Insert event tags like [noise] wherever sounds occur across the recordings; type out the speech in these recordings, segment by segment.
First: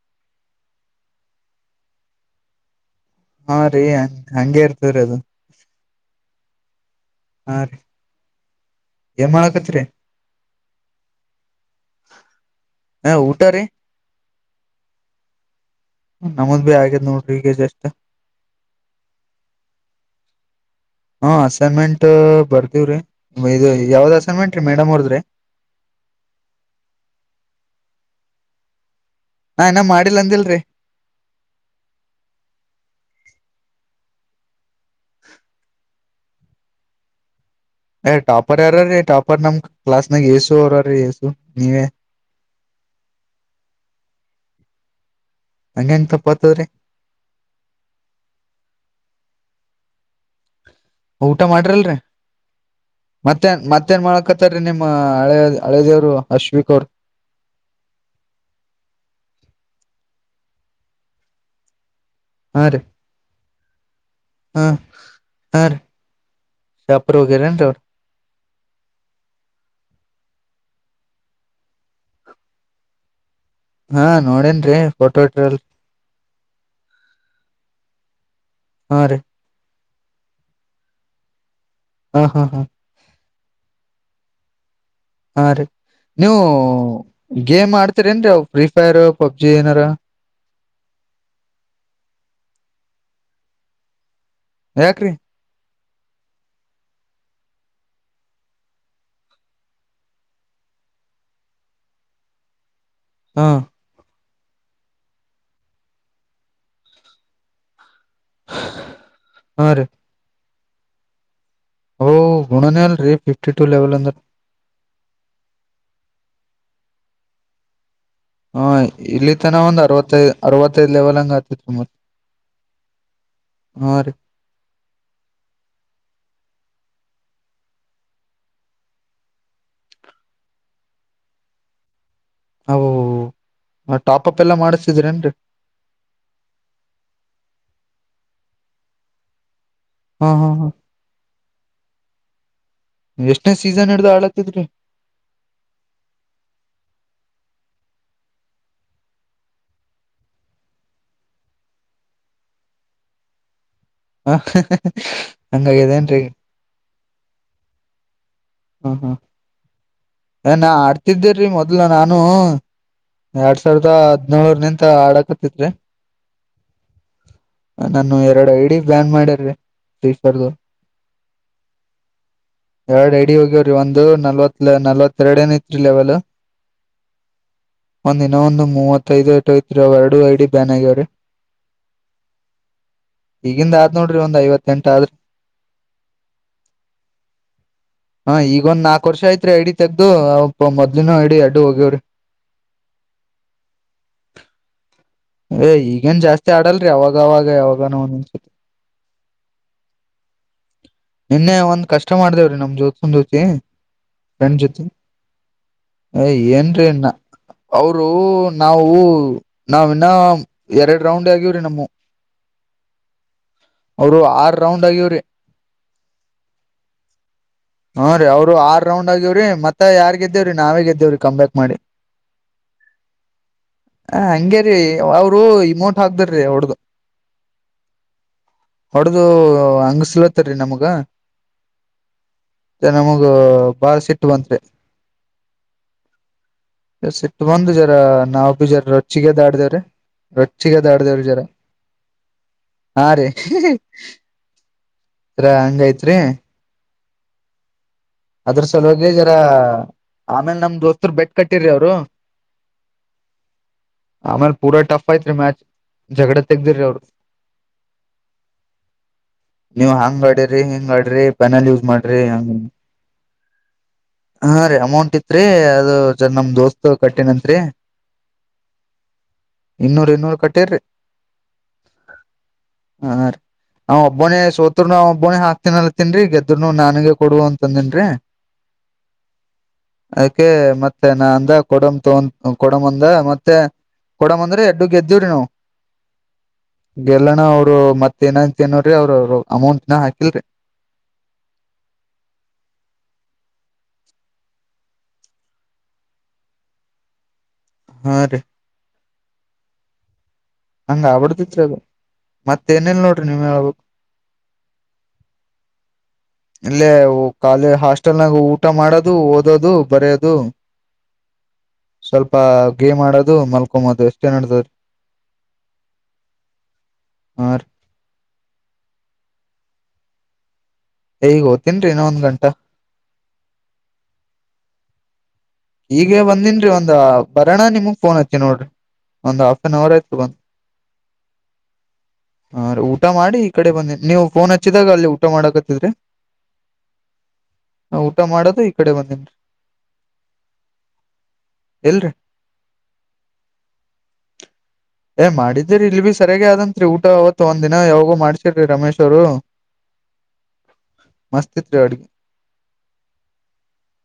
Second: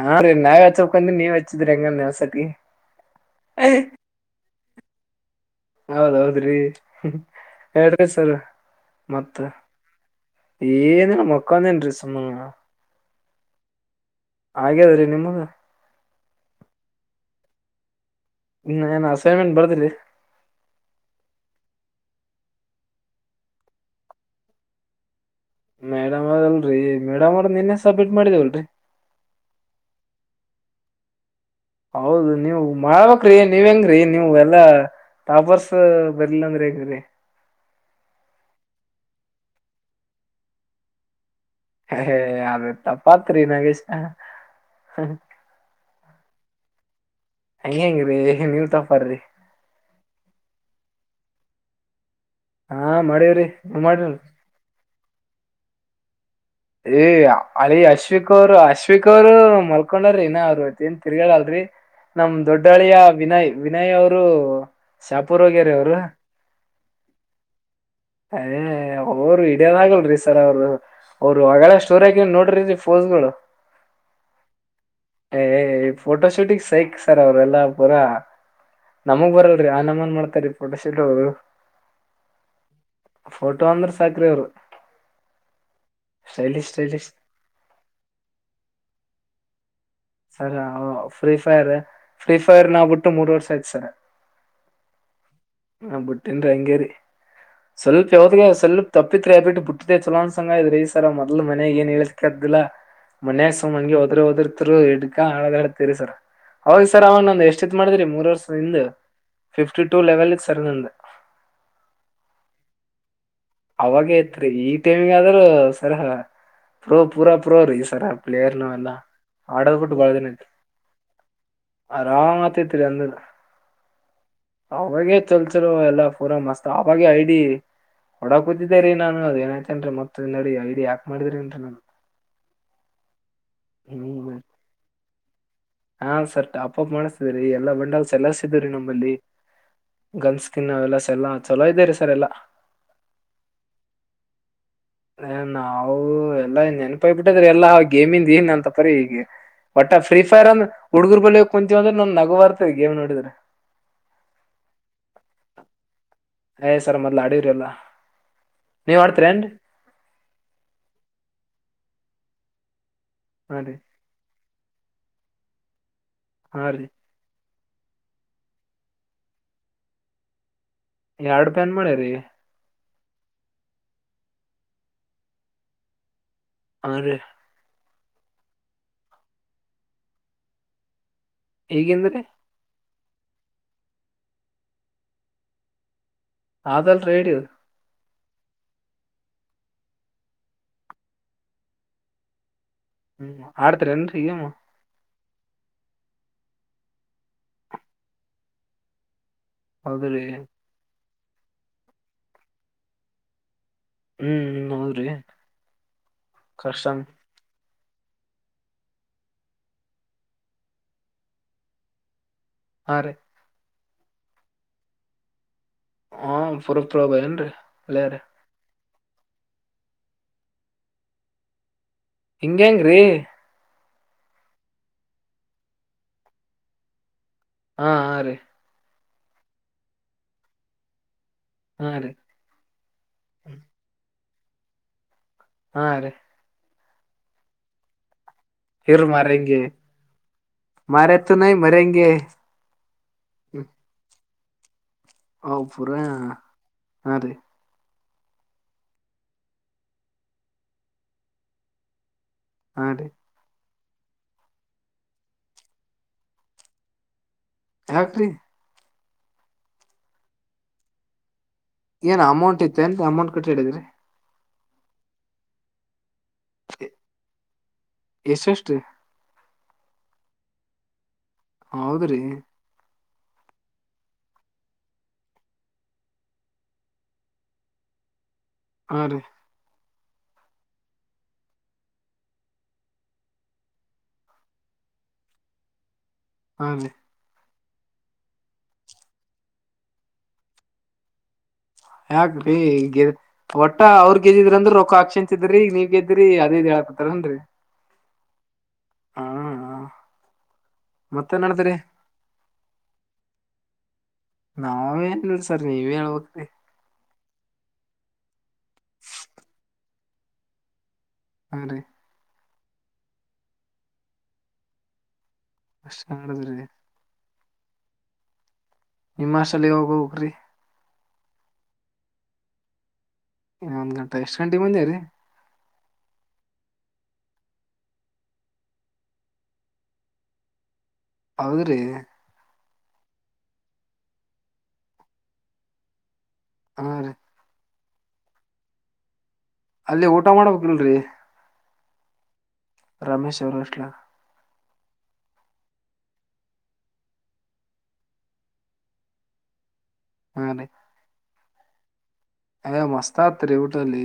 ಹಾ ರೀ ನಾವೇ ಹಚ್ಚಕಂದ್ರಿ ನೀವ್ ಹಚ್ಚಿದ್ರಿ ಹೆಂಗ ನವ್ಸತಿ. ಹಾ ರೀ ಹಂಗಗೆ ಇರ್ತೀವರಿ ಅದು.. ಹೌದೌದ್ರಿ ಹಾ ರೀ ಹೇಳ್ರಿ ಸರ್ ಏನ್ ಮತ್ತ.. ಮಾಡಾಕತ್ರಿ ಏನು ಮಕ್ಕಾಂತನ್ ಸುಮ್ನ ಹಾ ಊಟ ರೀ ಹಾಗ್ಯದ್ರೀ ನಿಮ್ಮಗ ನಮದ್ ಭೀ ಆಗೇದ್ ನೋಡ್ರಿ ಈಗ ಜಷ್ಟ. ಏನ್ ಅಸೈನ್ಮೆಂಟ್ ಬರ್ದ್ರಿ ಹಾ ಅಸೈನ್ಮೆಂಟ್ ಬರ್ತಿವ್ರೀ ಇ ಯಾವ್ದ್ ಅಸೈನ್ಮೆಂಟ್ ರೀ ಮೇಡಮ್ ಅವ್ರದ್ರಿ.. ಮೇಡಮ್ ಅವದಲ್ರರಿ ಮೇಡಮ್ ಅವ್ರ ನಿನ್ನೆ ಸಬ್ಮಿಟ್ ಮಾಡಿದೇವಲ್ರರಿ.. ನಾ ಏನ ಮಾಡಿಲ್ಲ ಅಂದಿಲ್ರಿ.. ಹೌದು ನೀವು ಮಾಡ್ಬಕ್ಕ್ರಿ ನೀವ್ ಹೆಂಗ್ರಿ ನೀವು ಎಲ್ಲಾ ಟಾಪರ್ಸ.. ಅವರೆಲ್ಲ ಅಂದ್ರೆಗ್ರ.. ಏ್ ಟಾಪರ್ ಯಾರ ರೀ ಟಾಪರ್ ನಮ್ ಕ್ಲಾಸ್ ನಾಗ ಏಸು ಅವರ್ರೀ. ಹ ಅ ತ ಪಾತ್ರಿ ನಗೇಶ.. ಹಂಗಂಗ ತಪ್ಪಾತವ್ರೀ ಹ ಹೆಂಗಿ್ರರಿ ನೀವ ತಪರ್ರಿ ಊಟ ಮಾಡ್ರಲ್ರಿ ಹಾ ಮಾಡೇವ್ರಿ ಮತ್ತೇನ್ ನೀವ್ ಮತ್ತೇನ್ ಮಾಡಿರಲ್ರಿ ಮಾಡಕತ್ತಾರರಿ ನಿಮ ಹಳೆ ಹಳೆದೇವರು. ಏ ಅರೆ ಅಶ್ವಿಕ ಅವರ್ ಅಶ್ವಿಕ ಅವರು ಮ. ಮಾಕೊಂಡ್ರೀ ಇಏ ಏನ್ ತಿರ್ಗೇಲ್ರರಿ ನಮ್ ಹಾ ದೊಡ್ಡ ರೀ ಅಳಿಯ ವಿನಯ್ ವಿನಯ್ ಅವರು.. ಹಾ ಅವರು ಶಾಪೂರ್ ಹಾ ವಗ್ಯರ ರೀ ಅವರು ಶಾಪುರ್ ಹೋಗ್ಯಾರೇನ್ರಿ ಅವ್ರು ಅದೇ ಒರು ವಿಡಿಯನ್ ಆಗಲ್ ರೀ ಸರ್ ಅವರು ಅವ್ರು ಹೊಗಳ ಸ್ಟೋರೇಜ ನೋಡ್ರ ಫೋನ್ಸ್ ಗಳು ಹಾ ನೋಡೇನ್ರಿ ಫೋಟೋ ಹ ಇಟ್ರಲ್ ಫೋಟೋ ಶೂಟಿಂಗ್ ಸಹ ಸರ ಅವರೆಲ್ಲಾ ಪೂರಾ ಹಾ ರೀ ನಮಗ್ ಬರಲ್ರರಿ ಆ ನಮನ್ ಮಾಡ್ತೀ ಪಟ ಶ ಅವರು ಹಾ ಹಾ ಹಾ ಸಾಕ್ರೆ ಅವರು [inaudible] ಹಾ ರೀ ನೀವು ಗೇಮ್ ಆಡ್ತೀರಿ ನ್ವ್ ಅವ ಫ್ರೀ ಫೈರ್ ಪಬ್ಜಿ ಏನಾರ ಸ ಫ್ರೀ ಫೈರ್ ಫ್ರೀ ಫೈರ್ ನಾವ್ ಬಿಟ್ಟು ಮೂರ್ ವರ್ಷ ಐ್ತ್ ಸರ ಯಾಕ್ರಿ ಹ ಬುಟ್ಟನ್ ಹಂಗೇರಿ ಸ್ವಲ್ಪ ಯಾವದಿಗೆ ಸ್ವಲ್ಪ್ ತಪ್ಪಿತ್ ಅಬಿಟ್ಟು ಬಿುಟ್ಟ್ದೆ ಚಲೋಂದಸಂಗ ಇದ್ರ ರ ಈ ಸರ್ ಮೊದ್ಲು ಮನೆಗ್ ಏನ್ ಹೇಳ ಹಾ ಮನ್ಯ ಸಮನ್ಗೆ ಹೋದ್ರೆ ಹೋದ್ರ ಹಿಡ್ಾ ಹೇಳದತೀರಿ ಸರ್ ಹೋಗ್ ಸರ್ ಅವನ್ ಒಂದ ಎಷ್ಟಿತ್ ಮಾಡಿದ್ರರಿ ಮೂರು ವರ್ಷ ಇಂದ ಹಾ ಫಿವೆತ್ಯಾಟೂ ಟೂ ಲೆವೆಲ್ ಸರದಂದ ಹಓ ಗುಣನ ಅಲ್ರರಿ ಫಿಫ್ಟಿ ಟು ಲೆವೆಲ್ ಅವಾಗ ಅಂದ್ರ ತ್ರಿಈ ಟೈಮಿಂಗ್ ಆದ್ರೂ ಸರ ಪ್ರೋ ಪೂರಾ ಪ್ರೋ ರೀ ಈ ಸರ ಪ್ಲೇಯರ್ ಹಾ ನಾವೆಲ್ಲಾ ಇಲ್ಲಿ ತನ ಆಡೋದ್ ಒಂದ್ ಬಿಟ್ಟು ಬಾಳ ಅರವತ್ತೈ ದಿನ ಐತ್ರಿ ಅರವತ್ತೈದ್ ಲೆವೆಲ್ ಹಂಗ ಆತಿತ್ತು ಮತ್ ಆರಾಮ್ ಅವ ಅವಾಗೆ ಚಲ್ಸರು ಎಲ್ಲಾ ಪೂರಾ ಮಸ್ತ್ ಅವಾಗ ಐಡಿ ಒಡ ಕೂತಿದ್ದೇ ರೀ ನಾನು ಅದ ಏನಾಯ್ತೇನ್ರೀ ಮತ್ತತ್ದ ನಡಿ ಐಡಿ ಯಾಕ್ ಮಾಡಿದ್ರಿ ಅಂತ ನಾನು ಅ ಹ್ಮ್ ಟಾಪಪ್ ಎಲ್ಲ ಮಾಡಿಸ್ತಿದ್ರೇನ್ರಿ ಹಾ ಸರ್ ಟಾಪಪ್ ಮಾಡಿಸ್ತಿದ್ರಿ ಎಲ್ಲಾ ಬಂಡಾಗ ಸಲ್ಲರ್ಸಿದ್ರಿ ನಮ್ಮಲ್ಲಿ ಹಾ ಗಲ್ ಹಾ ಹಾ ಸ್ಕಿನ್ ಅವೆಲ್ಲ ಸೆಲ್ಲಾ ಚಲೋ ಇದ್ದೇರಿ ಸರ್ ಎಲ್ಲಾ ಎಷ್ಟನೇ ಸೀಸನ್ ಹಿಡ್ದು ಆಾಳಾತ್ತತ್ದ್ರಿ ನಾವು ಎಲ್ಲಾ ನೆನ್ಪಾಯ ಬಿಿಟ್ಟಿದ್ರೀ ಎಲ್ಲಾ ಗೇಮಿಂದ ಏನ್ ಅಂತಪ್ಪರಿೀ ಈೀಗೆ ಒಟ್ಟಾ ಫ್ರೀ ಫೈರ್ ಅಂದ ಹುಡ್ಗರ್ ಬಳ ಕುಂತೀವ ಅಂದ್ರೆ ನ್ ನಗು ಬರ್ತವ ಗೇಮ್ೋಿದ್ರೆ ಹ ಹಂಗದೇನ್ರಿೀ ಏ ಸರ್ ಮೊದ್ಲ ಆಡರಿಲ್ಲ ನೀವ ಆಡ್ತರನ್ರೀ ಏ ನಾ ಆಡ್ತಿದ್ದೇರೀ ಮೊದ್ಲ ನಾನು ಹಾ ಎರಡ್ ರೀ ಸಾವಿರದ ನೂರ್ ನಿಂತ ಆಡಕತ್ತಿದ್ರರಿ ಹಾ ರೀ ನನ್ನು ಎರಡು ಐಡಿ ಬ್ಯಾನ್ ಮಾಡ್ಯಿ ಸೀಫರ್ದು ಯಾರ್ಡ್ ಪೆನ್ ಮಾಡೆ ರೀ ಎರಡ್ ಐಡಿ ಹೋಗ್ಯವ್ರಿ ಒಂದು ನಲ್ವತ್ ನಲ್ವತ್ತ ಎರಡ ಏನ್ ಐತ್ರಿ ಲೆವೆಲ್ ಹಾ ರೀ ಒಂದ್ ಇನ್ನೊಂದು ಮೂವತ್ತೈದು ಏಟೋಯ್ತ್ರಿ ಎರಡು ಐ ಡಿ ಬ್ಯಾನ್ ಆಗ್ಯವ್ರೀ ಹೇಗೆಂದ್ರೆ ಈಗಿಂದ ಆದ್ ನೋಡ್ರಿ ಒಂದ್ ಐವತ್ತೆಂಟ ಆದ್ರಿ ಅದಲ್ ರೇಡಿಯೋ ಹ ಈಗ ಒಂದ್ ನಾಲ್ಕು ವರ್ಷ ಆಯ್ತ್ರೀ ಐಡಿ ತೆಗ್ದು ಅ ಮೊದ್ಲಿನ ಐಡಿ ಅಡ್ಡು ಹೋಗ್ಯವ್ರಿ ಹ್ಮ್ ಆಡ್ತಿರೇನ್ರಿ ಗೇಮ್ ಏ ಈಗೇನ್ ಜಾಸ್ತಿ ಆಡಲ್ರಿ ಅವಾಗ ಅವವಾಗ ಯಾವಾಗನೋ ಒಂದನ್ಸತಿ ಹೌದು ಲಿ ನೆನ್ನೆ ಒಂದ್ ಕಷ್ಟ ಮಾಡ್ದೇವ್ರಿ ನಮ್ ಜ್ಯೋತ್ ಬಂದೋತಿ ಹ್ಮ್ ನಂಜೋತಿ ಹೌದ್ರಿ ಏನ್ ರೀ ಕಷ್ಟ ನಾ ಅವರು ನಾವು ನಾವಿನ್ನ ಎರಡ್ ರೌಂಡ್ ಆಗವ್ರಿ ನಮ್ಮ ಆರೆ ಅವರು ಆರ್ ರೌಂಡ್ ಆಗ್ಯಿವ್ರಿ ಆ ಸುರ್ತೊಳಗೋಗೆರೆನ್ರಿ ಹ್ಮ ವಿಳಯಾರೆ ರೀ ಅವ್ರು ಆರ್ ರೌಂಡ್ ಆಗ್ಯವ್ರಿ ಮತ್ತೆ ಯಾರ್ ಗೆದ್ದೇವ್ರೀ ನಾವೇ ದ್ದೇವ್ರೀ ಕಂಬ್ಯಾಕ್ ಮಾಡಿ ಹಿಂಗ ಹೆಂಗ್ರ ಹ ಹಂಗೇರಿೀ ಅವರು ಇಮೋಟ್ ಹಾಕ್ದಾರಿ ಅವಡ್ದು ಹಾ ಹಾ ರೀ ಹೊಡ್ದ ಹಂಗಸ್ಲತ್ತರಿ ನಮ್ಗ ಹಾ ರೀ ತೆ ನಮಗೂ ಬಾಳ ಸಿಟ್ಟು ಬಂತ್ರಿ ಹಾ ರೀ ಸಿಟ್ಟು ಬಂದು ಜರ ನಾವು ಜರ ಇವ್ರ ರೊಚ್ಚಿಗೆದ್ದ ಮಾರಂಗೆ ದಾಡ್ದೇವ್ರ ರೊಚ್ಚಿಗೆ ದಾಡ್ದೇವ್ರ ಮಾರತ್ತು ಜರ ನೈ ಮರಂಗೆ ಹಾ ರೀ ಹ್ಮ ದ್ರ ಹ ಪೂರ ಹಂಗೈತ್ರಿ ಹಾ ರೀ ಅಂದ್ರು ಸಲುವಾಗಿ ಜೋರ ಆಮೇಲ್ ನಮ್ ದೊತುರ್ ಬೆಟ್ ಕಟ್ಟಿ್ರಿ ಅವರು ಹ ಡಿ ಆಮೇಲೆ ಪೂರಾ ಟಫ್ ಐ್ತ್ ರೀ ಮ್ಯಾಚ್ ಜಗಡ ತೆಗ್ದಿರಿೀ ಅವರು ಯಾಕ್ರೀ ನೀವು ಹಾಂಗ ಆಡ್ರಿ ಹಿಂಗ ಆಡ್ರಿ ಪ್ಯಾನಲ್ ಯೂಸ್ ಮಾಡ್ರಿ ಹಂಗ ಕಟ್ಟ ಹೇಳಿದ್ರಿ ಹಾ ರೀ ಅಮೌಂಟ್ ಇತ್ರಿ ಅದು ಚರ್ ನಮ್ ದೋಸ್ತ್ ಕಟ್ಟೆನಂತ್ರಿ ಎಷ್ಟೆಷ್ಟ್ರೀ ಇನ್ನೂರು ಇನ್ನೂರು ಕಟ್ಟೇರರಿ ಹೌದ್ರೀ ಹಾ ರೀ ಅವ್ ಒಬ್ಬನೇ ಸೋತ್ರರುನು ಅವ ಒಬ್ಬನೇ ಹಾಕ್ತನಲ್ಲ ತಿನ್ರಿ ಗೆದ್ದ್ರನು ನನ್ಗೆ ಕೊಡುವಂತ ಬಂದನ್ರ ಹ ಅದಕೆ ಮತ್ತೆ ನಾ ಅಂದ ಕೊಡಮ್ ತಗ ಕೊಡಮ್ ಅಂದ ಮತ್ತೆ ಕೊಡ ಬಂದ್ರೆ ಎಡ್ಡು ಗೆದ್ದವ್ರಿ ನಾವವು ಹಾ ರೀ ಗೆಲ್ಲಣ ಅವ ಅವರು ಮತ್ತ ಏನಂತ ನೋಡ್ರಿ ಅವರು ಅಮೌಂಟ್ ನ ಹಾಕಿಲ್ರಿ ಯಾಕ್ಗೆದ ಒಟ್ಟ ಅವ್ರ ಗೆದ್ದಿದ್ರ ಅಂದ್ರರು ರೊಖ ಹಾಕ್ಷನ್ಚಿದ್ರಿ ನೀವ್ ಗೆದ್ರಿ ಅದೇದ ಹೇಳ ತರೊಂಡರಿ ಹಾ ರೀ ಹಾ ಹಂಗ ಆ ಮತ್ತ ಬಿಡ್ದಿತ್ರಿ ನಡದ್ರಿ ಅದು ಮತ್ತ ಏನೇಲ್ ನೋಡ್ರಿ ನೀವ್ ಹೇಳ್ಬೇಕು ನಾವೇ ಸರ್ ನೀವ ಹೇಳ ಇಲ್ಲೇ ಕಾಲ ಹಾಸ್ಟೆಲ್ ನಾಗ ಊಟ ಮಾಡೋದು ಓದೋದು ಬರೆಯೋದು ಹಂಗ್ರೆ ಅಪಾ ಗೇಮ್ ಆಡೋದು ಮಲ್ಕೊೋದು ಎಷ್ಟೇನ್ ನಡತದ್ರೀ ಅಷ್ಟ ಮಾಡಿದ್ರಿ ಆ ನಿಮ್ಮಸಲ್ಲಿ ಯೋಗ ಹೋಗ್ರಿ ಈಗ ಓ್ತನ್ರರಿ ಇನ್ನ ಒಂದ್ ಗಂಟಾ ಒಂದ್ ಗಂಟೆ ಎಷ್ಟ್ ಗಂಟೆ ಮುಂದೆ ರೀ ಈಗ ಬಂದಿನ್ರೀ ಒಂದ ಬರೋಣ ನಿಮ ಫೋನ್ ಹತ್ತ ನೋಡ್ರಿ ಒಂದು್ ಹಾಫ್ ಅನ್ ಅವರ್ ಆಯ್ತು ಬಂದು ಹೌದ್ರಿ ಹಾ ರೀ ಊಟ ಮಾಡಿ ಈ ಕಡೆ ಬಂದೇ ನೀವು ಫೋನ್ ಹಚ್ಚಿದಾಗ ಅಲ್ಲಿ ಊಟ ಮಾಡಾಕತ್ತಿದ್ರಿ ಹ ರ ನಾ ಊಟ ಮಾಡದು ಈ ಕಡೆ ಬಂದೇನ್ರಿ ಅಲ್ಲಿ ಊಟ ಮಾಡಬೇಕಿಲ್ರರಿ ಇಲ್ರಿ ರಮೇಶ ಸೌರಾಷ್ಟ ಲ ಏ ಮಾಡಿದ್ದಿರಿ ಇಲ್ ಬಿ ಸರಿಯಾಗ ಆದಂತ್ರಿ ಊಟ ಅವತ್ತ್ತು ಒಂದ್ ದಿನ ಯಾವಾಗೂ ಮಾಡ್ಸಿರ್ರಿ ರಮೇಶ್ ಅವರು [inaudible] ಹಾ ರೀ ಮಸ್ತ್ ತ್ ರೀ ಅಡ್ಗೆ ಅಯಾ ಮಸ್ತಾತ್ರಿ ಊಟಲ್ಲಿ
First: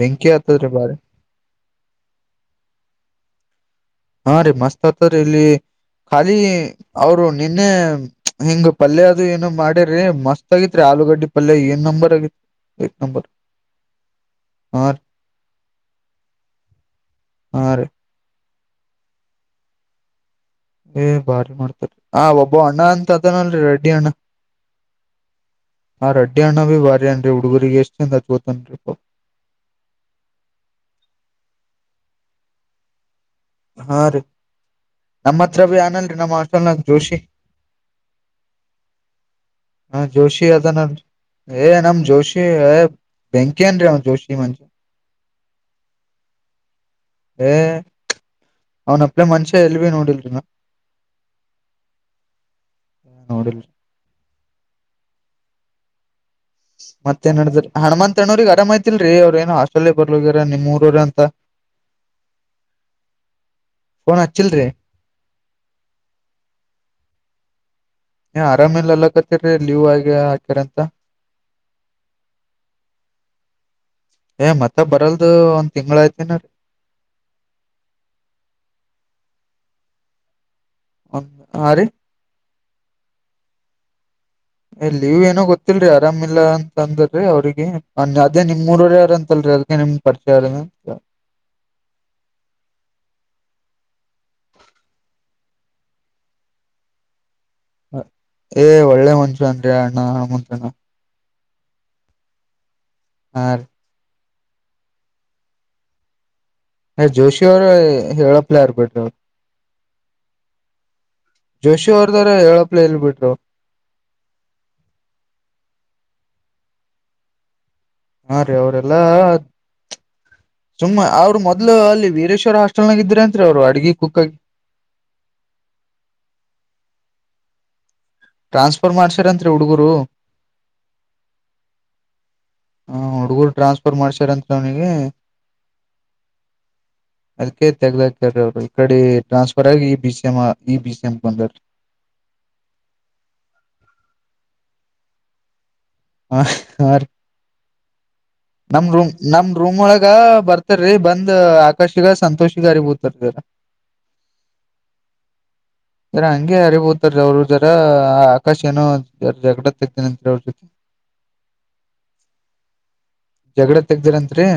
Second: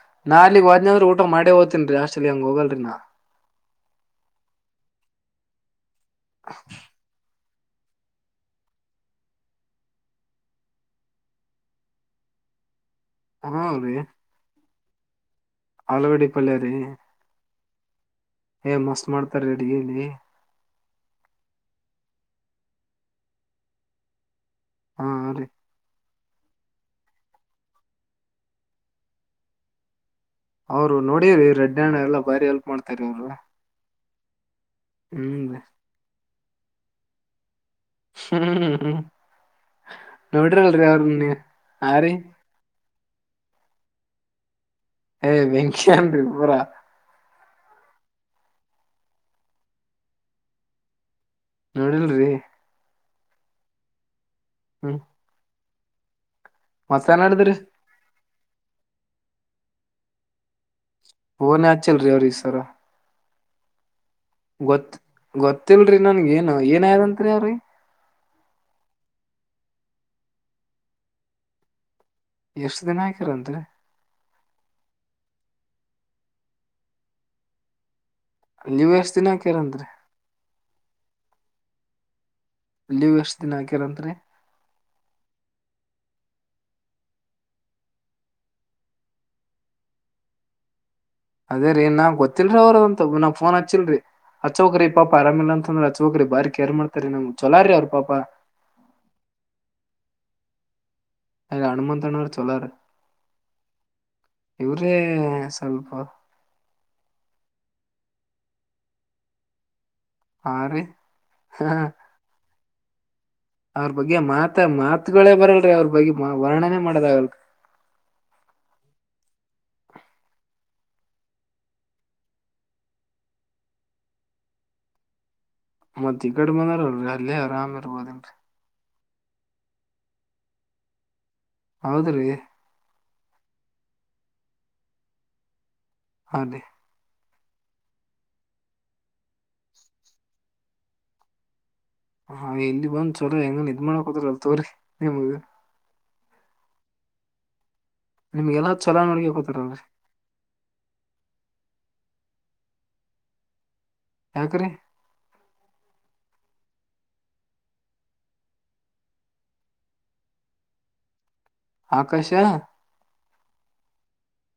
ಬೆಂಕಿ ನಾಲಗ್ ಹತ್ತದ್ರಿ ವ್ನ ಬಾರಿ ಆದ್ರ ಊಟ ಮಾಡೇ ಹೋಗ್ತನ್ ಅಷ್ಟಲ್ಲಿ ಹಂಗ ಹೋಗಲ್ರರಿ ನಾ ಹಾ ರೀ ಮಸ್ತ್ ಆತರಿ ಇಲ್ಲಿ ಖಾಲಿ ಅವರು ನಿನ್ನೆ ಹಿಂಗ್ ಪಲ್ಯ ಅದು ಏನ ಮಾಡಿ್ರರಿ ಮಸ್ತ್ ಆಗಿತ್ರಿ ಆಲೂಗಡ್ಡಿ ಪಲ್ಯ ಏನ್ ನಂಬರ್ ಆಗಿತ್ ಹ್ಮ ಹ ರೀ ಆ ಆಳವಡಿ ಪಳ್ಳ ರೀ ಆ ಮಸ್ ಮಾಡ್ತ ರೆಡಿಿಗೆ ನೀ ಏ ಭಾರಿ ಮಾಡ್ತಾರರಿ ಆ ಒಬ್ಬ ಅಣ್ಣ ಅಂತ ಅದನಲ್ರಿ ರೆಡ್ಡಿ ಅಣ್ಣ ಹಾ ಅ ರೀ ಆ ರಡ್ಡಿ ಅಣ್ಣ ಭೀ ಬಾರಿ ಅಏನ್ರಿ ಹುಡುಗರಿಗೆ ಎಷ್ಟ ಚಿಂದ ಅತ್ಗೋತನ್ರಿ ಪ ಅವರು ನೋಡ್ರರಿ ರೆಡ್ಣ ಎಲ್ಲಾ ಬಾರಿ ಎಲ್ಪ್ ಮಾಡ್ತರಿ ಅವ್ರು ಹಾ ರೀ ನಮ್ಮ ಹ್ಮ್ ರೀ ಹತ್ರ ಭ ಆನಲ್ರಿ ನಮ್ಮ ಅಸಲ್ನ ೋಷಿ ಹ್ಮ ಹ್ಮ ಹಾ ಜೋಶಿ ಆದನ್ ಏ ಹಾ ನಮ್ ರೀ ಜೋಶಿ ಬೆಂಕಿನ್ ಜೋಶಿ ಮನಿ ಏ ಬೆೆಂಕಿನ್ ರೀ ಪೂರಾ ಏ ಅವನ ಅಪ್ಲೆ ಮನುಷ್ಯ ಎಲ್ ವಿ ನೋಡಿಲ್ರಿ ನ ನೋಡಿಲ್ರಿ ನೋಡಿಲ್ಲ ಹ್ಮ ಮತ್ತೇ ನ್ ನಡ್ರೀ ಹಣಮಂತಣ್ಣರಗೆ ಆರಾಮ್ ಆಯ್ತಿಲ್ರಿ ಅವ್ರ ಏನೋ ಹಾಸ್ಟೆಲ್ ಬರ್ಲೋಗರಾರ ನಿಮ್ಮ್ ಊರು ಪೋನೆ ಹಚ್ಚಿಲ್ಲ ರೀ ಅವರಿಗ್ ಸರಾ ಫೋನ್ ಹಚ್ಚಿಲ್ರಿ ಗೊತ್ ಗೊತ್ತಲ್ರಿ ನನ್ಗ ಏನು ಏನ್ ಆಗತ್ ಅವ್ರಿಗೆ ಏ ಆರಾಮ್ ಇಲ್ಲ ಅನ್ನಕತ್ತರೀ ಲೀವ್ ಆಗಿ ಹಾಕ್ಯಾರಂತೆ ಎಷ್ಟ ದಿನ ಆಕ್ಯಾರಂತೆ ಏ ಮತ್ತೆ ಬರಲ್ದು ಒಂದ್ ತಿಂಗಳಯ್ತನೆ ಅವರಿ ಲೀವ್ ಎಷ್ಟ್ ದಿನ ಹಾಕ್ಯಾರಂತೆ ರೀ ಒ ಆ ರೀ ಲೀವ್ ಎಷ್ಟ್ ದಿನ ಹಾಕ್ಯರಂತ್ರೀ ಏ ಲೀವ್ ಏನೋ ಗೊತ್ತಿಲ್ರರಿ ಆರಾಮಿಲ್ಲಾ ಅಂತ ಅಂದ್ರಿ ಅವ್ರಿಗೆ ಅದೇ ನಿಮ್ ಊರೊರ ಯಾರ್ ಅಂತಲ್ ರಲಿಗೆ ನಿಮ್ಮಗೆ ಪರಿಚಯ ಇದ್ದಾರೆನೋ ಕೇಳ್ದೆ ಅದೇ ರೀ ನಾ ಗೊತ್ತಿಲ್ರರಿ ಅವ್ರದಂತ ನಾ ಪೋನ್ ಹಚ್ಚಿಲ್ರಿ ಹಚ್ಚೋಗ್ರಿ ಪಾಪ ಆರಾಮಿಲ್ಲ ಅಂದ್ರೆ ಹಚ್ಚೋಗ್ರಿ ಬಾರಿ ಕೇರ್ ಮಾಡುತ್ತಾರೆ ನಮ್ ಚೊಲಾರಿ ಅವ್ರ ಪಾಪ ಏ ಒಳ್ಳೆ ಮನುಷ್ಯನ್ರಿ ಅಣ್ಣ [unintelligible] ಅದೆ ಹನುಮಂತನರ್ ಚಲಾರ ಆ ರೀ ಇವ್ರೇ ಸ್ವಲ್ಪ ಹೆ ಜೋಶಿ ಅವರು ಹೇಳಪ್ಲ ಇರಬೇಕ್ ಅವರು ಹಾ ರೀ ಜೋಶಿ ಅವ್ರದಾರೆ ಹೇರೋ ಪ್ಲೇ ಏಲ್ ಬಿಟ್ರು ಅವ್ರ ಬಗ್ಗೆ ಮಾತ್ ಮಾತುಗಳೇ ಬರಲ್ರಿ ಅವ್ರ ಬಗ್ಗೆ ವರ್ಣನೆ ಮಾಡೋದಾಗಲ್ ಹಾ ರೀ ಅವ್ರಲ್ಲೆ ಸುಮ್ಮ ಅವರು ಮೊದ್ಲು ಅಲ್ಲಿ ವೀರೇಶ್ವರ್ ಹಾಸ್ಟೆಲ್ ನಗ ಇದ್ರಂತ್ ಅವ್ರು ಅಡಿಗೆ ಕುಕ್ಕಾಗಿ ಹ ಮತ್ತ ಈ ಕಡ್ ಬಂದಾರಲ್ರಿ ಅಲ್ಲೆ ಆರಾಮ್ ಇರ್ಬೋದ್ ರ್ ಮಾಡ್ಸರಂತ್ ರೀ ಹುಡುಗರು ಹೌದ್ರಿ ಹ ಹುಡುಗರು ಟ್ರಾನ್ಸ್ ಫರ್ ಮಾಡ್ಸಾರಂತೆ ಅವನಿಗೆ ಅದೇ ಅದಕ್ಕೆ ತೆಗ್ದಾಕಾರ್ ರೀ ಅವರು ಈ ಕಡೆ ಟ್ರಾನ್ಸಫರ್ ಆಗಿ ಈ ಬಿ ಸಿ ಎಂ ಈ ಬಿ ಸಿ ಎಂ ಗೆ ಬಂದವರ್ ರೀ ಆ ಇಲ್ಲಿ ಬಂದ್ ಚೊಲ್ ಹೆಂಗನ್ ನಿದ್ದ ಮಾಡಕ ಹದ್ರ ಅಲ್ ತೋವ್ರಿ ನಿಮಗ ಹ ಹ ರೀ ನಿಮ್ಗೆಲ್ಲಾ ನಮ್ ಚೊಲೋ ರೂಮ್ ನಮ್ ರೂಮ್ ನೋಡ್ಕೊತಾರಲ್ರಿ ಒಳಗ ಬರ್ತಾರೀ ಬಂದ್ ಆಕಾಶ್ ಸಂತೋಷಿಕಾರಿ ಬೂತಾರೆರ ಯಾಕ್ರೀ ಹ [unintelligible] ಹಂಗೆ ಅರಿಬೋತಾರೆ ಅವ್ರ ಜರ ಆಕಾಶ ಏನೋ ಜ ಜಡಗ ತೆಗತನಂರೀ ಅವ್ರ ಜೊತೆ ಆಕಾಶ ಜಗಡ ತೆಗ್ದಿರಂತೆ ರೀ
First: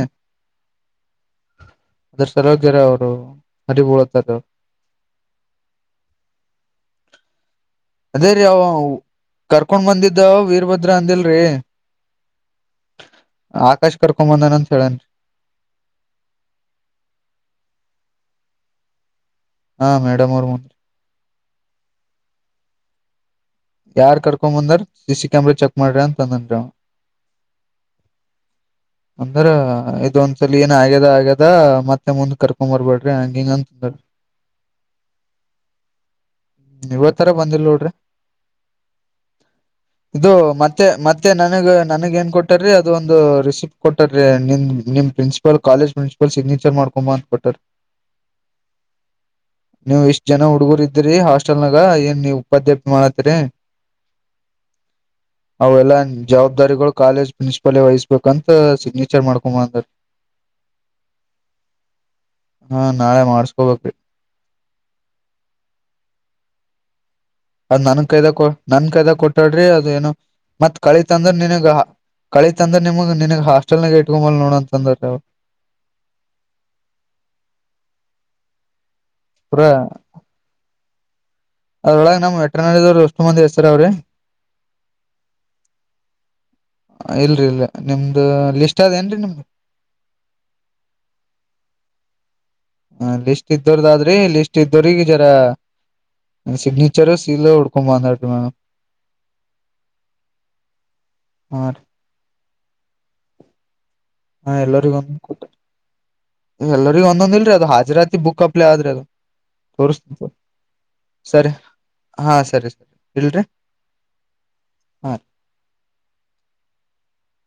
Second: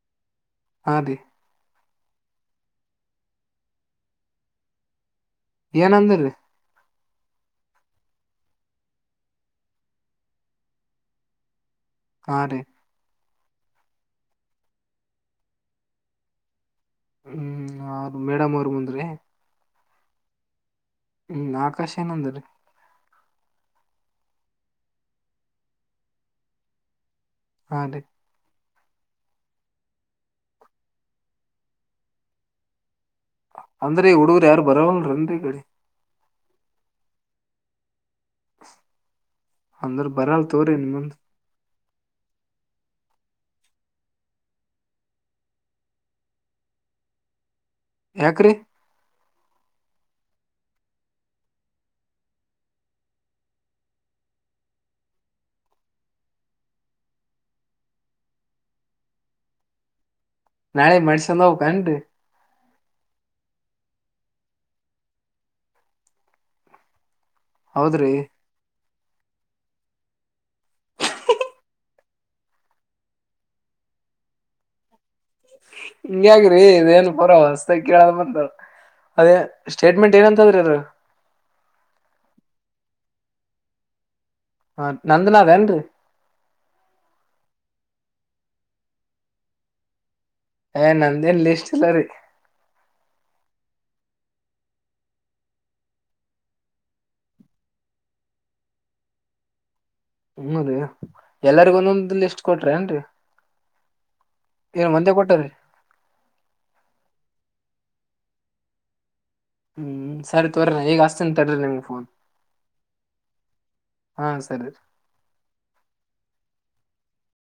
ಹಾ ರೀ ಅದ್ರ ಸಲೋಗ್ಯರ ಅವರು ಹರಿಬಳತಾರ್ ಏನಂದರಿ ಅದೇ ರೀ ಅವ ಕರ್ಕೊಂಡ್ ಬಂದಿದ್ದಾ ವೀರಭದ್ರ ಅಂದಿಲ್ರಿ ಹಾ ರೀ ಆಕಾಶ ಕರ್ಕೊಂಬಂದನಂದ ಹೇಳಳನ್ ಹ್ಮ್ ಅವ್ರ ಮೇಡಮ್ ಅವ್ರ ಮುಂದ್ರೆ ಹಾ ಮೇಡಮ್ ಅವ್ರರು ಬಂದರಿ ಹ್ಮ್ ಆಕಾಶ ಏನಂದ್ರೀ ಯಾರ್ ಕರ್ಕೊ ಬಂದಾರ ಸ ಸಿ ಕ್ಯಾಮರಾ ಚೆಕ್ ಮಾಡ್ರಿ ಅಂತ ತಂದನ್ಅವ ಹ ರ ಅಂದ್ರ ಇದೊಂದ್ಸಲ ಏನ್ ಆಗ್ಯದ ಆಗ್ಯದ ಮತ್ತೆ ಮುಂದ ಕರ್ಕೊ್ ಬರ್ಬೇಡ ಅಂದ್ರೆ ಹುಡುಗರು ಯಾರು ಬರವಲ್ರಂದಿ ಗಡಿ ಇವತ್ತರ ಬಂದಿಲ್ ನೋಡ್ರಿ ಅಂದ್ರ ಇದು ಬರಲ್ ತೋರಿ ಮತ್ತೆ ನಿಮ್ಮಂದ್ ಮತ್ತೆ ನನಗ ನನಗ್ ಏನ್ ಕೊಟ್ಟಾರೀ ಅದು ಒಂದು ರಿಸಿಪ್ಟ್ ಕೊಟ್ಟಾರೀ ನಿ ನಿ ಪ್ರಿನ್ಸಿಪಲ್ ಕಾಲೇಜ್ ಪ್ರಿನ್ಸಿಪಲ್ ಸಿಗ್ನೇಚರ್ ಮಾಡ ಕುಮಾರ್ತ್ ಪಟಲ್ ಯಕರಿ ನೀವೂಎಷ್ಟ್ ಜನ ಹುಡುಗರ್ ಇದ್ರರಿ ಹಾಸ್ಟೆಲ್ ನಾಗ ಏನ್ ನೀವು ಉಪಾಯಾಪಿ ಮಾಡ ರೆ ಅವೆಲ್ಲಾ ಜವಾಬ್ದಾರಿಗಳು ಕಾಲೇಜ್ ಪ್ರಿನ್ಸಿಪಲ್ ವಹಿಸಸ್ಬೇಕಂತ ಸಿಗ್ನೇಚರ್ ಮಾಡ್ಕೊಂಬ ಅಂದ ನಾಳೆ ಮಡ್ಸಂದ ಕಂಡು ಹಾ ನಾಳೆ ಮಾಡ್ಸ್ಕೋಬೇಕ್ರೀ ಅದ್ ನನ್ ಹೌದ್ರಿ ಕೈದಾಗ ಕೊ ನನ್ ಕೈದಾಗ ಕೊಟ್ಟಾಡ್ರಿ ಅದ ಏನು ಮತ್ ಕಳಿತ ಅಂದ್ರೆ ನಿನಗ ಕಳಿತತ್ ಅಂದ್ರ ನಿಮಗ್ ನಿನಗ್ ಹಾಸ್ಟೆಲ್ ನಾಗ ಇಟ್ಕೊಂಬಲ್ ನೋಡ ಅಂತ ಅಂದ್ರವು ಹಿಂಗ್ಯಗ್ರಿ ಇದೇನ್ ಪರ ಹೊಸ ಕೇಳದ್ ಬಂತಾರ ಅದೇ ಸ್ಟೇಟ್ಮೆಂಟ್ ಏನಂತದ್ರೀ ಅ ಅದ್ರೊಳಗೆ ನಮ್ ವೆಟ್ರನಡದವ್ರರು ಅಷ್ಟು ಮಂದಿ ಹೆಸರ ಅವ್ರಿ ಹ ನಂದನಾ ವೇಂದು ಇಲ್ರಿ ಇಲ್ ನಿಮ್ದ ಲಿಸ್ಟ್ ಅದ ಏನ್ರರಿ ನಿಮ್ದು ಏ ನಂದನ್ ಲ ಇಷ್ಟಲ್ಲ ರೀ ಹ ಲಿಸ್ಟ್ ಇದ್ದವರದ ಆದ್ರಿ ಲಿಸ್ಟ್ ಇದ್ದೋರಗ ಜರ ಸಿಗ್ನೀಚರ್ ಸೀಲ ಉಡುಕೊಂದಟ ಮೇಡ ಹದೀ ಎಲ್ಲರಿಗ ಒಂದೊಂದು ಲಿಸ್ಟ್ ಕೊಟ್ರಿ ಏನ್ರಿ ಹಾ ಎಲ್ಲರಿಗ ಒಂದ ಕೊ ಎಲ್ಲರಿಗ ಒಂದೊಂದ ಇಲ್ರಿ ಅದ ಹಾಜರತಿ ಬುಕ್ಪ್ ಆದಾದರೆದು ಹ್ಮ್ ತೋತ ಸರಿ ತೋರಿ ನಾ ಈಗ ಹಚ್ತೀನ್ ಸರಿ ತಡ್ರಿ ನಿಮ್ಗ್ ಫೋನ್ ಹಾ ಸರಿ ಸರಿ ಇಲ್ರಿ ಹಾ ಸರಿ [inaudible]